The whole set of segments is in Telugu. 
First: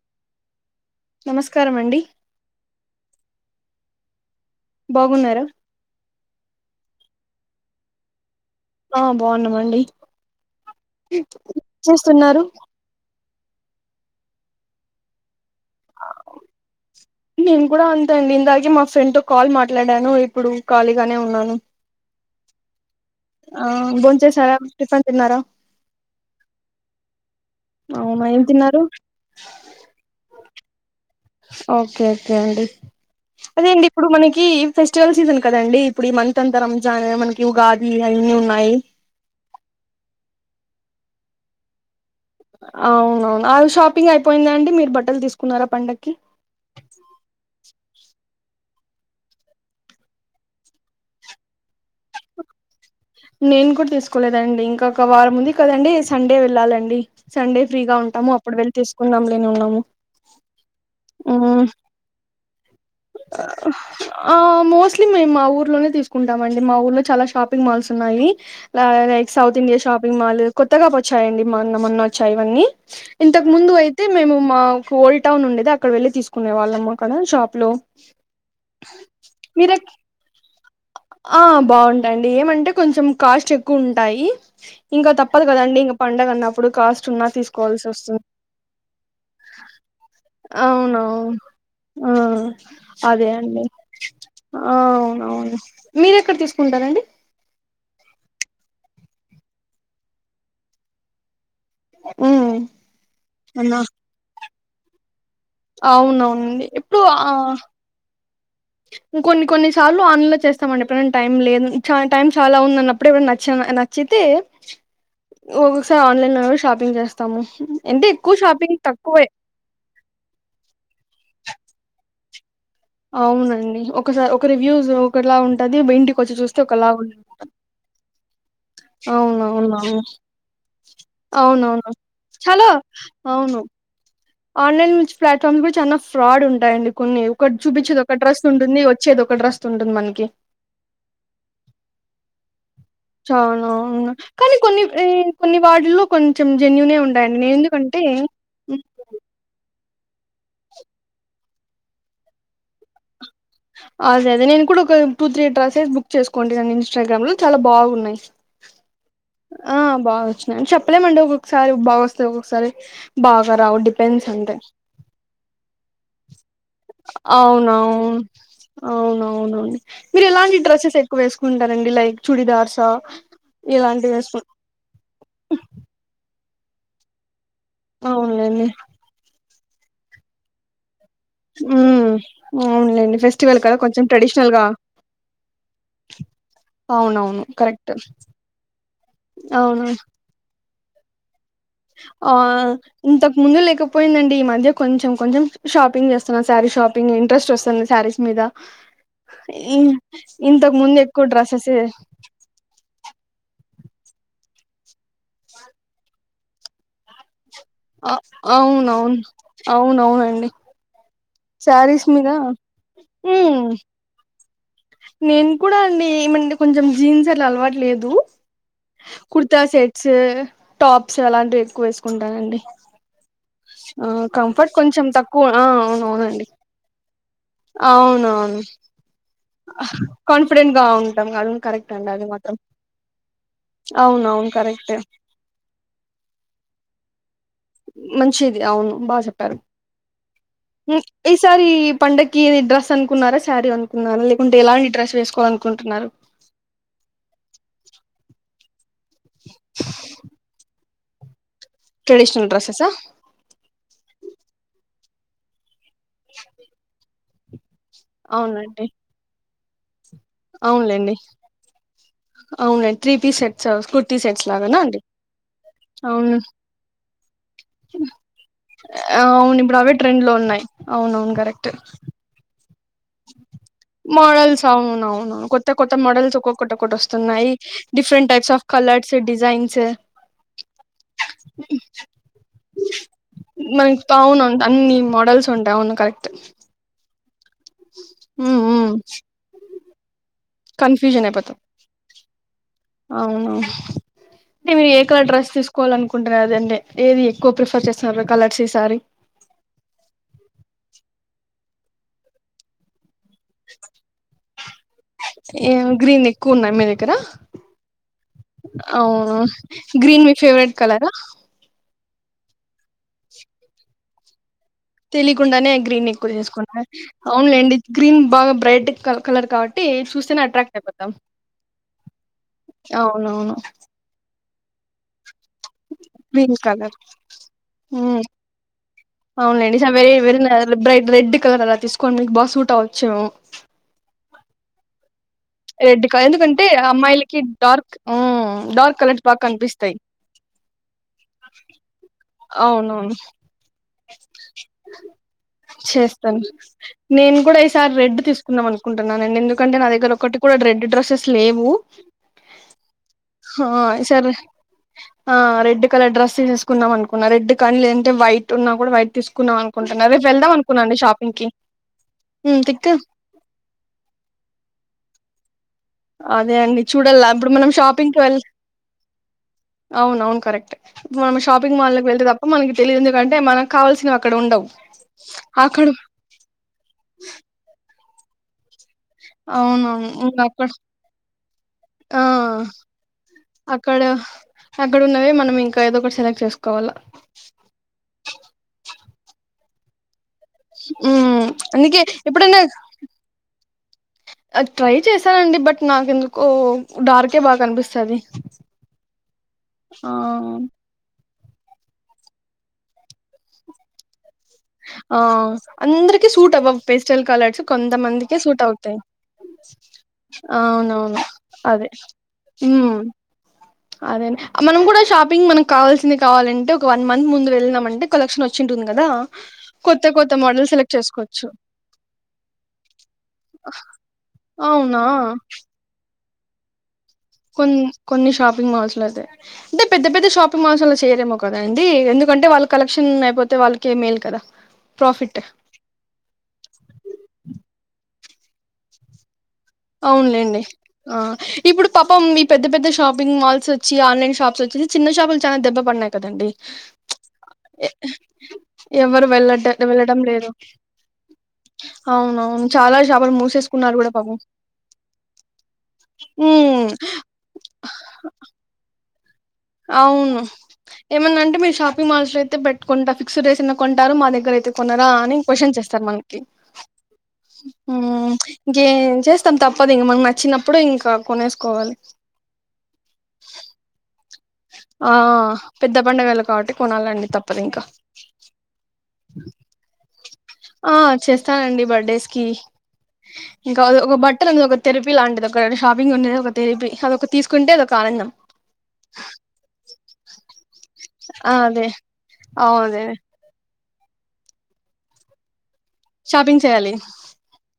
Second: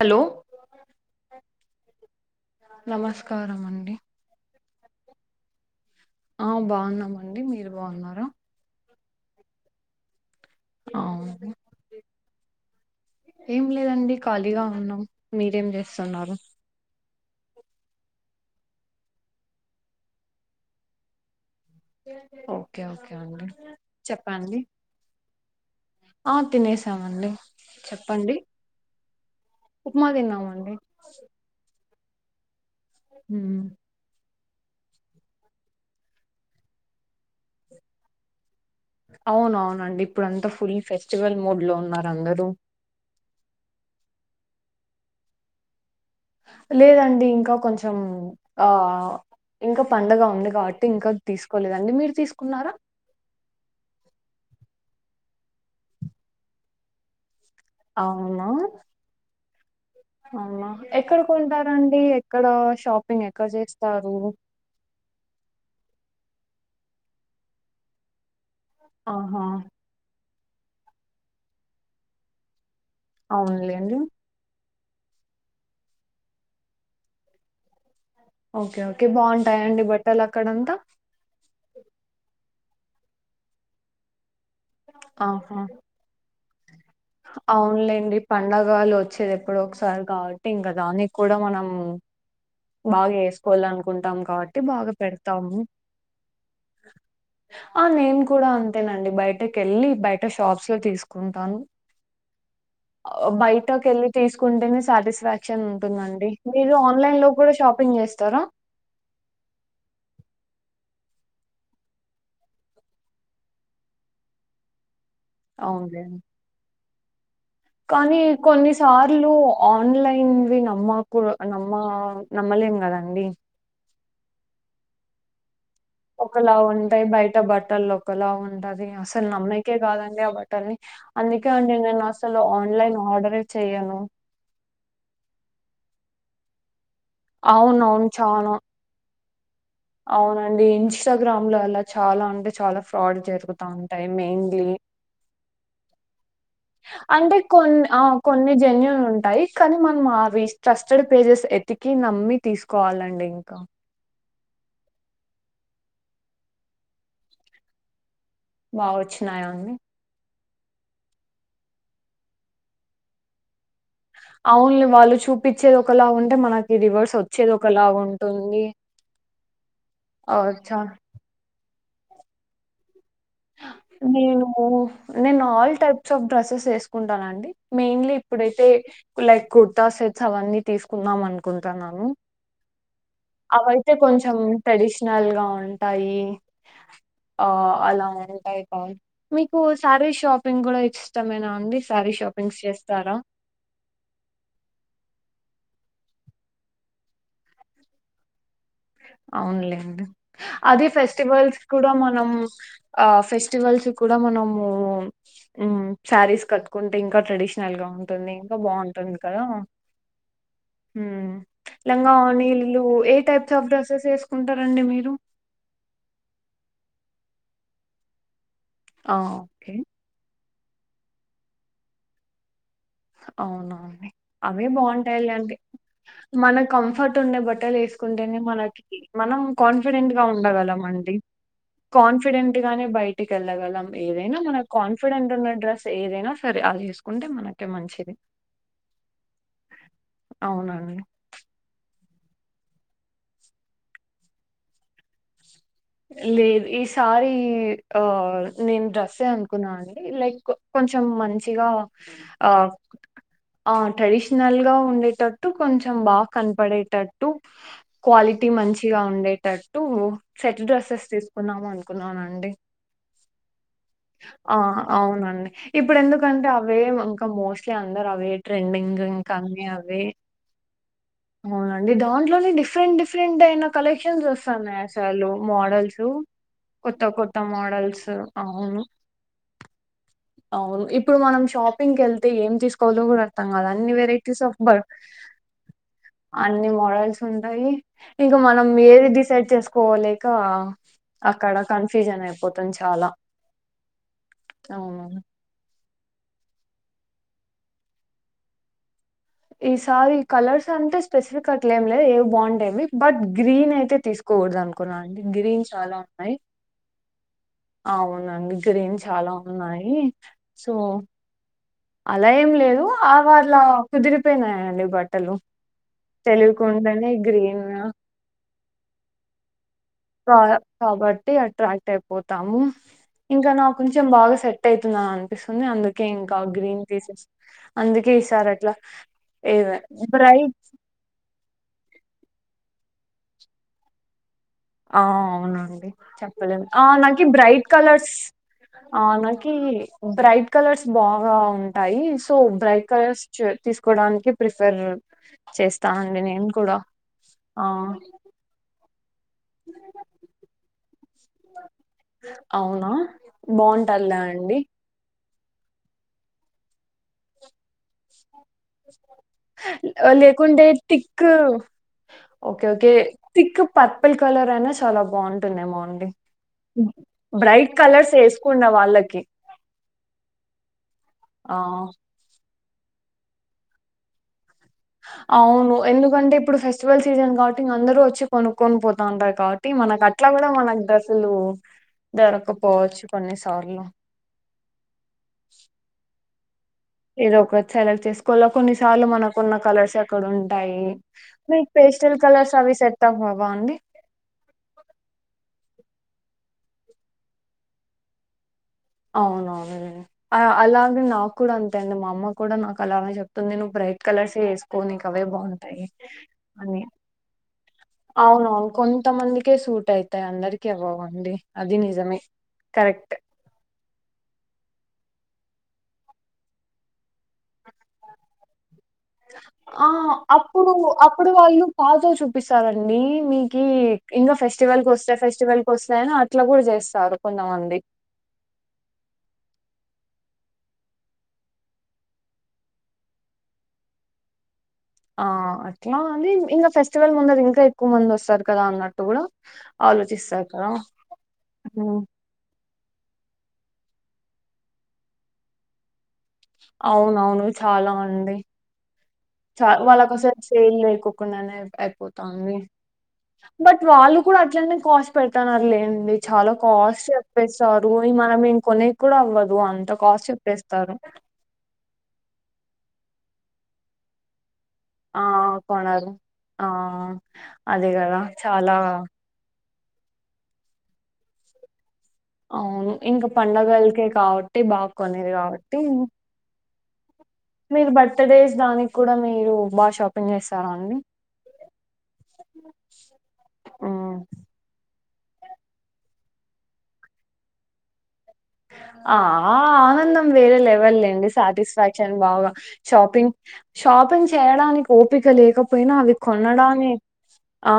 హలో నమస్కారం అండి నమస్కారం అండి బాగున్నారా ఆ బాగున్నామండి మీరు బాగున్నారా ఆ బాగున్నామండి అవును చేస్తున్నారు ఏం లేదండి ఖాళీగా ఉన్నాం మీరేం చేస్తున్నారు నేను కూడా అంతే అండి ఇందాకే మా ఫ్రెండ్ తో కాల్ మాట్లాడాను ఇప్పుడు ఖాళీగానే ఉన్నాను ఓకే ఓకే అండి ఆ భోంచేసారా చెప్పండి టిఫన్ తిన్నారా ఆ తినేసామండి అవునా చెప్పండి ఏం తిన్నారు ఉప్మా తిన్నామండి ఓకే ఓకే ఓకే అండి మ్మ్. అదే అండి ఇప్పుడు మనకి ఈ ఫెస్టివల్ సీజన్ కదండి ఇప్పుడు ఈ మంత్ అంత రంజాన్ మనకి ఉగాది అన్నిీ ఉన్నాయి అవున అవునండి ఇప్పుడు అంతా ఫుల్ ఫెస్టివల్ మోడ్ లో ఉన్నారు అందరూ అవున అవును అ షాపింగ్ అయి పోయింద అండి మీరు బట్టలు తీసుకున్నారా పండగ లేదండి ఇంకా కొంచెం ఆ ఇంకా పడుగ ఉంది కాబట్టి ఇంకా తీసుకోలేదండి మీరు తీసుకున్నారా నేను కూడా తీసుకోలేదండి ఇంకా ఒక వారం ఉంది కదండి సండే వెళ్ళాలండి సండే ఫ్రీగా ఉంటాము అప్పుడు అవునా వెళ్ళలి తీసుకుందాం ఉన్నాము అవునా ఎక్కడ హ్మ్ కొంటారంండి కడాష్ ఆ మోస్ట్లీ మేము మా ఊర్లోనే తీసుకుంటా మండి మా ఊర్లో చాలా షాపింగ్ మాల్స్ ఉన్నాయి లైక్ ఆహా సౌత్ ఇంయా షాపింగ్ మాల్ కొత్తగా వచ్చాయండి మా మొన్న మొన్న వచ్చాయి ఇవన్నీ ఇంతకు ముందు అవునులేండి అయితే మేము మా ఓల్డ్ టౌన్ ఉండేది అక్కడ వెళ్ళి తీసుకునే వాళ్ళమ్ కక్కద షాప్ లో అ ఓకే ఓకే బాగుంటాయండి బట్టలు అక్కడంతా కొంచం కాస్ట్ ఎక్కువ ఉంటాయి ఇంకా తప్పదు ఆహా కదండి ఇంగ పండగన్న అవునులేండి పండగలు వచ్చేది ఎప్పుడు ఒకసారి కాబట్టి ఇంకా దానికి కూడా అవునవును మనం ఆ బాగా అదే అండి వేసుకోవాల అనుకుంటాం కాబట్టి బాగా పెడతాము మీర ఎక్కడ తీసుకుంటారంండి ఆ నేను కూడా అంతేనండి బయటకి వెళ్ళి బయట షాప్స్ లో తీసుకుంటాను. హ్మ్ ఆ అన్నా బయటకి వెళ్ళి తీసుకు కుంటెనే స్టాటిస్ఫ్య్ యాక్షన్ ఉంటుందండి అవునవునండి మీరు ఆన్లైన్ లో కూడా షాపింగ్ చేస్తారా మ్మ్ కొన్ని కొన్ని సార్లు ఆన్లో చేస్తామండి ఎప్పుడు నేను టైం లేదు చ టైం చాలా ఉందన్నప్పుడు ఎప్పుడు నచ్చ నచ్ నచ్చితే ఓ సార్ అవునులేండి ఆన్లైన్ లో షాపింగ్ చేస్ కానీ కొన్నిసార్లు ఆన్లైన్వి నమ్మకు నమ్మ నమ్మలేం గదండీ! అవునండి ఒకసారి ఒక రివ్యూస్ లో కలా ఉన్ ఒకలా ఉంటాయి బయట బట్టలు ఒకలా ఉంట టది అసలు నమ్మకే అవునవునవును కాదండి ఆ బటిల్ని అందుకే అండి అవునవును నేను అసలు చాలా ఆన్లైన్ ఆర్డరే అవును చెయను ఆన్లైన్ నుంచి ప్లాట్ఫామ్స్ కూడా చాలా ఫ్రాడ్ ఉంటాయండి కొన్ని ఒకటి చూపిచ్చేది ఒక డ్రస్ చాలా. ఉంటుంది వచ్చేది డ్రెస్ ఉంటుంది మనకి అవునండి ఇన్స్టాగ్రామ్ లో అలా చాలా అంటే చాలా ఫ చాలావు కానీ కొన్ని కొన్ని వాటిల్లో కొంచెం జెన్యయుూనే అంటే ఉంటాయండి నేన్ కొన్ని ఆ! ఎందుకంటే కొన్ని జెన్యూన్ ఉంటాయి. కానీ మనం మావి ట్రస్టెడ్ పేజెస్ ఎతికి నమ్మి తీసుకోవాలండి ఇంకా. అదే అదే నేను ఇప్పుడు ఒక టూ త్రీ డ్రేసెస్ బుక్ చేసుకోండి అండి ఇన్స్టాగ్రామ్ లో చాలా బాగున్నాయి బా వచ్చినాయా అన్ని ఆ బాగా చెప్పలేమండి ఒక్కొక్కసారి బా వస్తాయి ఒక్కొక్కసారి బాగా రావండి అవున్లే వాళ్ళు చూపిచ్చేది ఒకలా ఉంటే మనకి రివర్స్ వచ్చేది ఒకలా అవునవును ఉంటుం అవునవునండి మీరు ఆ! ఎలాంటి చా డ్రెస్సెస్ ఎక్కువ వేసుకు టరండి లైక్ చుడిదార్సా ఇలాంటివి వేసుకు నేను నేను ఆల్ టైప్స్ ఆఫ్ డ్రసెస్ వేసుకుంటానండి మెయిన్లీ అవునులేండి ఇప్పుడైతే కులైట్కు త సెట్స్ అవన్నీ తీసుకు కున్నాం అనుకుంటున్నాను ఉమ్ అవునులేండి ఫెస్టివల్ కదా అవైతే కొంచెం ట్రెడిషనల్ గా ట్రెడిషనల్గా ఉంటాయి అవునవును ఆ కరెక్ట్ అలా మీకు అవును శారి షాపింగ్ కూడా ఇష్టమేనా అండి? శారీ ఆ షాపింగ్స్ చేస్తారా? ఇంతకు ముందు లేకపోయిందండి ఈ మధ్య కొంచెం కొంచెం షాపింగ్ చేస్తున్నా శారీ షాపింగ్ ఇంట్రెస్ట్ వస్తుంది శారీస్ మీద ఇ అవునులేండి ఇంతకు అదే ముందు ఎక్కువ ఫెస్టివల్స్ కి డ్రెస్సెస్ కూడా మనం ఆ ఫెస్ ఫెస్టివల్స్ కి కూడా మనము హ్మ్ శారీస్ కట్టుకుంటా ఇంకా ట్రెడిషన్ అ అవునవును అవునవునండి శారీస్ లంగా మీద వోణి లు ఏ టైపు ఉమ్ సబ్ డ్రెస్సెస్ ఏస్ నేను కూడా అండి ఏమంటే కొంచెం జీన్స్ ట్లు అలవాటు లేదు ఆ కుర్తా ఓకే సెట్సు టాప్స్ అలాంటివి ఎక్కువ వేసుకుంటానండి ఆ అవునవును అవే కంఫర్ట్ కొంచెం బావుంటాయి తక్కువ లేంటీ ఆ అవునవునండి మన కంఫర్ట్ ట్ఉండే బట్టలు వేసుకుంటేనే అవునవును మనకి మనం కాన్ఫిడెంట్ గా కాన్ఫిడెంట్ ఉండగలం గా అండి ఉంటాం అవును కరెక్ట్ అండి అది మాత్రం కాన్ఫిడెంట్ గానే బయటికి వెళ్లగలం అవును ఏదైనా అవును మన కరెక్ట్ కాన్ఫిడెంట్ ఉన్న డ్రెస్ ఏదైనా సర అదేసు కుంటే మన మంచిది అవును బా చెప్పారు అవునండి ఈసారి పండక్కి డ్రస్ అనుకున్నారా శారీ అనుకున్నారా లేకుంటే ఎలాంటి డ్రస్ వేసుకోవాలి అను లేదు ఈసారి ఆ నేను డ్రెస్ డ్రెస్సే అనుకున్నా అండి లైక్ కొంచెం మం గా ట్రెడిషనల్ డ్రెస్సెసా ఆ టడీష్ నల్ గా ఉండేటట్టు కొంచ్ చ్చెం బాగా కనపడేటట్ ట్టు క్వాలిటీ అవునండి మంచిగా ఉండేటట్ టూ సెట్ డ్రెస్సెస్ అవునులేండి తీసుకున్నాము అనుకున్నానండి అవునులేండి three piece sets kurti sets ఆ లాగానా అండి అవునండి ఇప్పుడు అవును ఎందుకంటే అవే ఇంకా మోస్ట్లీ అందరు అవే ట్రెండింగు ఇంక అవును అన్నీ ఇప్పుడు అవే ట్రెండ్ లో ఉన్నాయి అవునవును కరెక్ట్ అవునండి దాంట్లోనే డిఫ్ రెంట్ డిఫరెంటు అయిన కలెక్షన్స్ మోడల్స్ వస్తాన్నాయ్ అస్ బట్టలు అవునవునవును కొత్త కొత్త మోడల్స్ ఒక్కొక్కటి ఒక్కటి కొత్త కొత్త వస్తున్నాయి మోడల్స్ డిఫరెంట్ టైప్స్ ఆఫ్ అవును కలర్స్ డిజైన్స్ అవును ఇప్పుడు మనం షాపింగ్ కళ్తే ఏం తీసుకోవాలో కూడా అర్థం కాదు అన్ని మనకి వెరైటీస్ అవును ఆఫ్ బ అన్ని మోడల్స్ ఉంటాయి అవును కరెక్ట్ అన్ని మోడల్స్ టాయి ఇంక హ్మ్. మనం హ్మ్. ఏది డిసైడ్ చేసుకు కోలేద్ ఇంకా కన్ఫ్యూజన్ అయిపోతాం అక్కడ కన్ఫ్యూజన్ అయిపోతుంది చాలా అవును అవును కోవాలనుకుంటున్నారు అండి ఏది ఎక్కువ ప్రిఫర్ చేస్తున్నారు కలర్స్ ఈ సారీ ఈసారి కలర్స్ అంటే స్పెసిఫిక్ అట్లేం లేదు ఏవి బాగుంటె అవి బడ్ గ్రీన్ అయితే తీసుకోగూడదు అనుకున్నా అండి గ్రీన్ చాలా గ్రీన్ ఉన్నాయ్ ఎక్కువ ఉన్నాయి మీ దగ్గర అవునండి గ్రీన్ చాలా అవును ఉన్నాయి గ్రీన్ మీ సో ఫేవరెట్ కలరా అలా ఏం లేదు ఆ వాళ్ళ కుదిరిపోయినాయ్ అం తెలియకుండానే గ్రీన్ ఎక్కువ తీసుకున్నార గ్రీన్ అవునులేండి గ్రీన్ బాగా బ్రైట్ కలర్ కాబ కాబట్టి అట్రాక్ట్ అయిపోతాము ఇంకా అవునవును నా కొంచెం బాగా సెట్ అయితుంది అనిపిస్తుంది అందుకే ఇంకా గ్రీన్ తీసెస్ అందుకే ఇసారి అట్లా ఏద అవునలేండి స very very bright bright red కల్లర అలా తీసుకోన్ మీకు బాగా సూట అవ్వచ్చు ఆ అవునండి చెప్పలేమ్ ఆ నాకి అమ్మాయిలకి బ్రైట్ డార్క్ కలర్స్ డార్క్ ఆ కలర్స్ బాగా నాకి కనిపిస్తాయి బ్రైట్ కలర్స్ బాగా ఉంటాయి సో బ్రైట్ అవునవును కలర్స్ తీసుకోడానికి ప్రిఫర్ చేస్తానండి చేస్తాను నేను కూడా ఆ ంటున్నాను ఎందుంటే నా దగ్గర ఒక్కటి కూడా రెడ్ డ్రెస్సెస్ లేవు అవునా హా బాగుంటదిలే ఈసారి అండి ఆ రెడ్ కలర్ డ్రస్ తీసేసుకున్నాం అనుకున్నా రెడ్ కానీ లేదంటే వై ఆ లేకుంటే అనుకున్నాండి తిక్కు షాపింగ్ కి ఉమ్ okay thick okay thick purple colour అయినే చాలా బాం టుందేమొ అదే అండి చూడల్ల ఇప్పుడు మనం కలర్స్ షాపింగ్ కి వెళ్ వేసుకుండా వాళ్ళకి అవును అవును కరెక్టే ఇప్పుడు మనం ఆ, షాపింగ్ మాల్ కి వెళ్తే తప్ప మనకి తెలియదు ఎందుకంటే మనకు కావాల్సవి అక్కడ ఉండవు అవును అక్కడ ఎందుకంటే ఇప్పుడు ఫెస్టివల్ సీజన్ కాబట్టి ఇంక అందరూ వచ్చి కొనుకొని పోతా ఉంటారు కాబట్టి మనకు అట్లా అవునవునుకా కూడా అక్కడ మనకు డ్రెస్సులు ఆ దొరకపోవచ్చు కొన్నిసార్లు అక్కడ అక్కడ ఉన్నవే మనం ఇంకా ఏదో ఒకటి సెలెక్ట్ చేసుకో ఏదో ఒక సెలెక్ట్ చేసుకోవాల కొన్నిసార్లు మనకు కొన్న కలర్స్ ఎక్కడ ఉ ంటాయి ఉమ్ మీ అందుకే పేస్టల్ కలర్స్ అవి సెట్ అవవా అండి అ ట్రై చేశానండి బట్ నాకెందుకో డార్కే బాగా కనిపిస్తది అవునవును అండి ఆ అలాగే నాకు కూడా అంతే అండి మా అమ్మ కూడా నా కలర్ అని చెప్తుంది నువ్వు బ్రైట్ కలర్స్ ఆ అందరికి సూట్ అవ్వవు పెస్టల్ కలర్స్ కొంతమందికే అవునా సూట్ అవుతాయి కొంతమందికే సూట్ అయితాయి అందరికీ అవునవును అవవండి అది అదే నిజమే ఉమ్ కరెక్ట్ అదే మనం కూడా షాపింగ్ మనకు కావాల్సింది కావాలంటే ఒక వ కదా ఆ కొత్త కొత్త మోడల్ అప్పుడు సెలెక్ట్ అప్పుడు చేసుకోవచ్చు వాళ్ళు పాతవి చూపిస్తారండి మీకు ఇంకా ఫెస్టివల్ కి అవునా వస్తాయి ఫెస్టివల్ కి వస్తాయని ఇట్లా కూడా చేస్తారు కొన్ని కొన్ని షాపింగ్ మాల్స్ లో అయితే అంటే పెద్ద పెద్ద షాపింగ్ మాల్స్ లో చేయరేమో కదా అండి ఎందుకంటే వాళ్ళు కలెక్షన్ అయిపోతే వాళ్ళకే మేలు కదా ఆ ప్రాఫిట్ అట్లా అండి ఇంకా ఫెస్టివల్ ఉన్నది ఇంకా ఎక్కువ మంది వస్తారు కదా అన్నట్టు కూడా అవునులేండి ఆ ఇప్పుడు హ్మ్. పాపం ఈ పెద్ద పెద్ద షాపింగ్ మాల్స్ వచ్చి ఆన్లైన్ షప్స్ వచ్చి చిన్న షాపులు చాలా దెబ్బ పడినాయి కదండి అవునవును ఎ చాలా మంది ఎవరు వెళ్ల వెళ్ళడం లేదు లేకోకుండానే అయిపోతాంది. అవునవును చాలా షాపులు బట్ మూసేసుకున్నారు కూడా వాళ్ళు పాపం కాస్ట్ పెడతన్నారు లేండి చాలా ఉమ్ కాస్ట్ చెప్పేస్తారు ఈ మనం ఇంకొనే కూడా అవ్వదు అంత కాస్ట్ అవును చెప్పేస్తారు. ఏమన్నా అంటే మీ షాప్ మనుషులు అయితే పెట్టుకుంటా ఫిక్స్డ్ ఏసినా కొంటారు మా దగ్గర అయితే కొనరా ఆ! అని క్యూస్షన్ ఎస్తారు కొనరు. మనకి ఆ! అదే గదా! ఉమ్ చాలా ఇంకేం చేస్తాం తప్ప తప్పదు ఇంక మనం నచ్చినప్పుడు ఇంకా కొనేసుకోవాలి అవును. ఇంక పండగలకే కాబట్టి బాగా ఆ కొనేది కాబట్టి పెద్ద పండగలు కాబట్టి కొనాలండి తప్పదు ఇంకా మీరు బర్త్డేస్ దానికి కూడా మీరు బా షాపింగ్ చేస్తారా ఆ అండి? చేస్తానండి బర్త్డేస్ కి ఇంకా ఒక హ్మ్. బట్టలు ఉ ఒక తెరిపి లాంటిది ఒక షాపింగ్ ఉండది ఒక తెరిపి అదొక తీసుకుంటే అదొక ఆనందం ఆ ఆనందం వేరలే లేండి ఆ అదే సాటిస్ఫాక్షన్ బాగా అవును అదే షాపింగ్ షాపింగ్ చేయడానికి ఓపిక లేకపో పోయినా అవి షాపింగ్ చేయాలి కొనడాన్ని ఆ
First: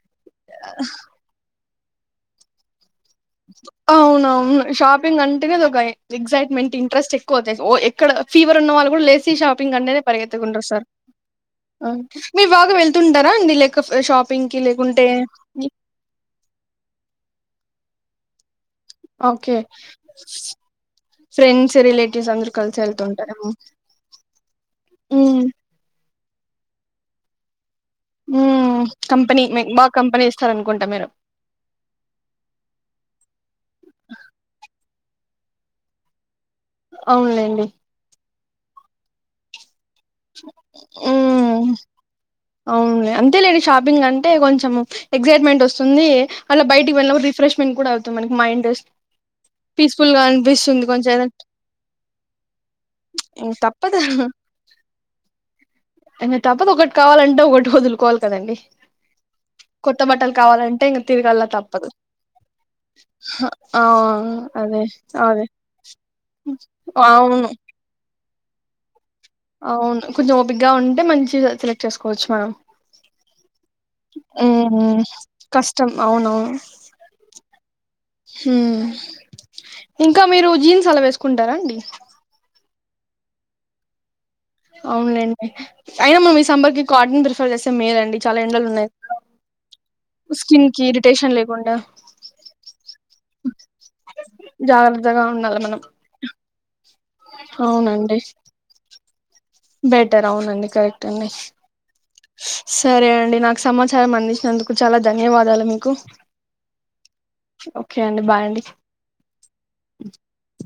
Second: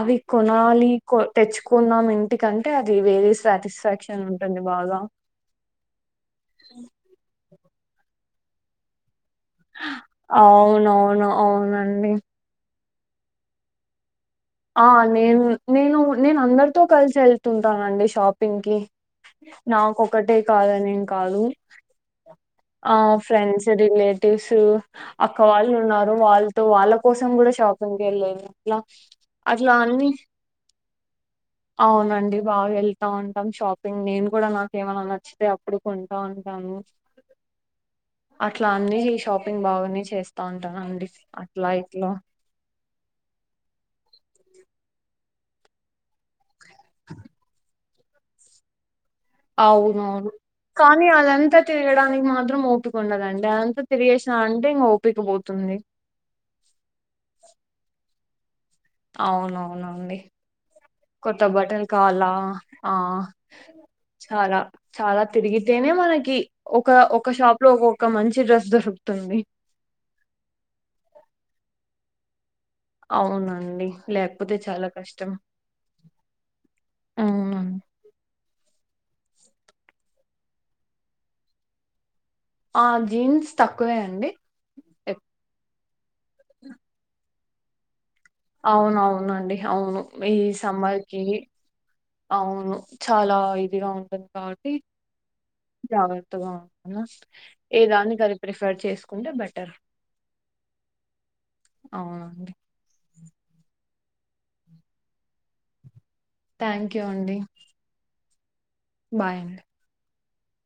ఆది కొనాలి తెచ్చుకో కొన్నాం ఇంటికంటే అ ఇవేవి సాటిస్ఫాక్షన్ అవునవును ఉంటుంది బాగా షాపింగ్ అంటేనే అది ఒక ఎగసైట్మెంట్ ఇంట్రెస్ట్ ఎక్కువ వచ్చేస్తా ఓ ఎక్కు ఇక్కడ ఫీవర్ ఉన్న వాళ్ళు కూడా లేస్త షాపింగ్ అంటేనే పరిగెత్తుకుంటూ వస్తారు అవునవును అవునండి మీరు బాగా వెళ్తార్ కొంటారా అండి లేక షాప్ ఆ నేను నేను నేను అందరితో కలిసి వెళ్తా ఉంటా నండి షాపింగ్ కి ఓకే నాకొక్కటే కాదని ని కాదు ఫ్రెండ్స్ రిలేటివ్స్ అందరు కలిసి ఆ వెళ్తుంటారు ఫ్రెండ్స్ రిలేటివ్స్ అక్క వాళ్ళు ఉన్నారు వాళ్ళతో వాళ్ళ కోసం కూడా షాప్ ంగలలా కంపెనీ [inaudible] మీకు అట్లా బాగా అన్ని కంపెనీ ఇస్తారనుకుంటా మీరు అవునండి బాగా వెళ్తా ఉంటాం షాపింగ్ నేను కూడా నాకేమన్న వ అప్పుడు కొంటా ఉ అవునులేండి అట్లా అన్ని షాపింగ్ బాగునియి హ్మ్ అవునులే అంతేలెండి షాపింగ్ అంటే కొంచె చము ఎక్సైట్మెంట్ వస్తుంది అలా బయటకి పోయినపుడు రిఫ్రెష్మెంట్ కుడా అవ్ మనకి మైండ్ ర్ అవునవును కానీ ఏదన్ అదంతా తిరగడానికి మాత్రం ఓపిక ఉండాలి అండి అదంతా తిరిగేసిన ఇంక ఓపిక పోతుంది ఇంకా తప్పదు ఒకటి కావాలంటే ఒకటి వదులుకోవాలి కదండి కొత్త అవునవునండి బట్టలు కావాలంటే ఇంక కొత్త తిరగల్లా బటల్ తప్పదు కావ్లా ఆ ఆ చాలా అదే చాలా అదే తిరిగితేనే మనకి ఒక ఒక అవును షాప్ లో ఒక ఒక మంచి మమ్ చి డ్రెస్ దొరుకుతుంది అవును కొంచెం ఓపిగగా ఉంటే మంచిగా సెలెక్ట్ చేసుకో కోచ్ మనం అవునండి లేకపోతే చాలా మ్మ్ కష్టం కష్టం అవునవును మ్మ్ మ్మ్ ఇంకా మీరు జీన్స్ అలా వేసుకుంటారా అండి? ఆ జీన్స్ తక్కువే అండి అవునులేండి అయినా మన ఈ సంబర్కి కాటన్ స మే అండి అవునవునండి అవును ఈ స్కిన్ సమ్మర్ కి ఇరిటేషన్ లేకుండా అవును చాలా ఇదిగా ఉంటుంది కాబట్టి జాగ్రత్తగా ఉండాలి మనం జాగ్రత్తగా ఉంటను ఏ దాన్ని అవునండి అది ప్రిఫర్ చేసుకు బట్ బెటర్ అవునండి కరెక్ట్ అండి అవునండి సరే అండి నాకు సమాచారం అందించినందుకు చాలా ధన్యవాదాలు మీకు థ్యాంక్ యూ అండి ఓకే బాయ్ అండి బయ్ అండీ అ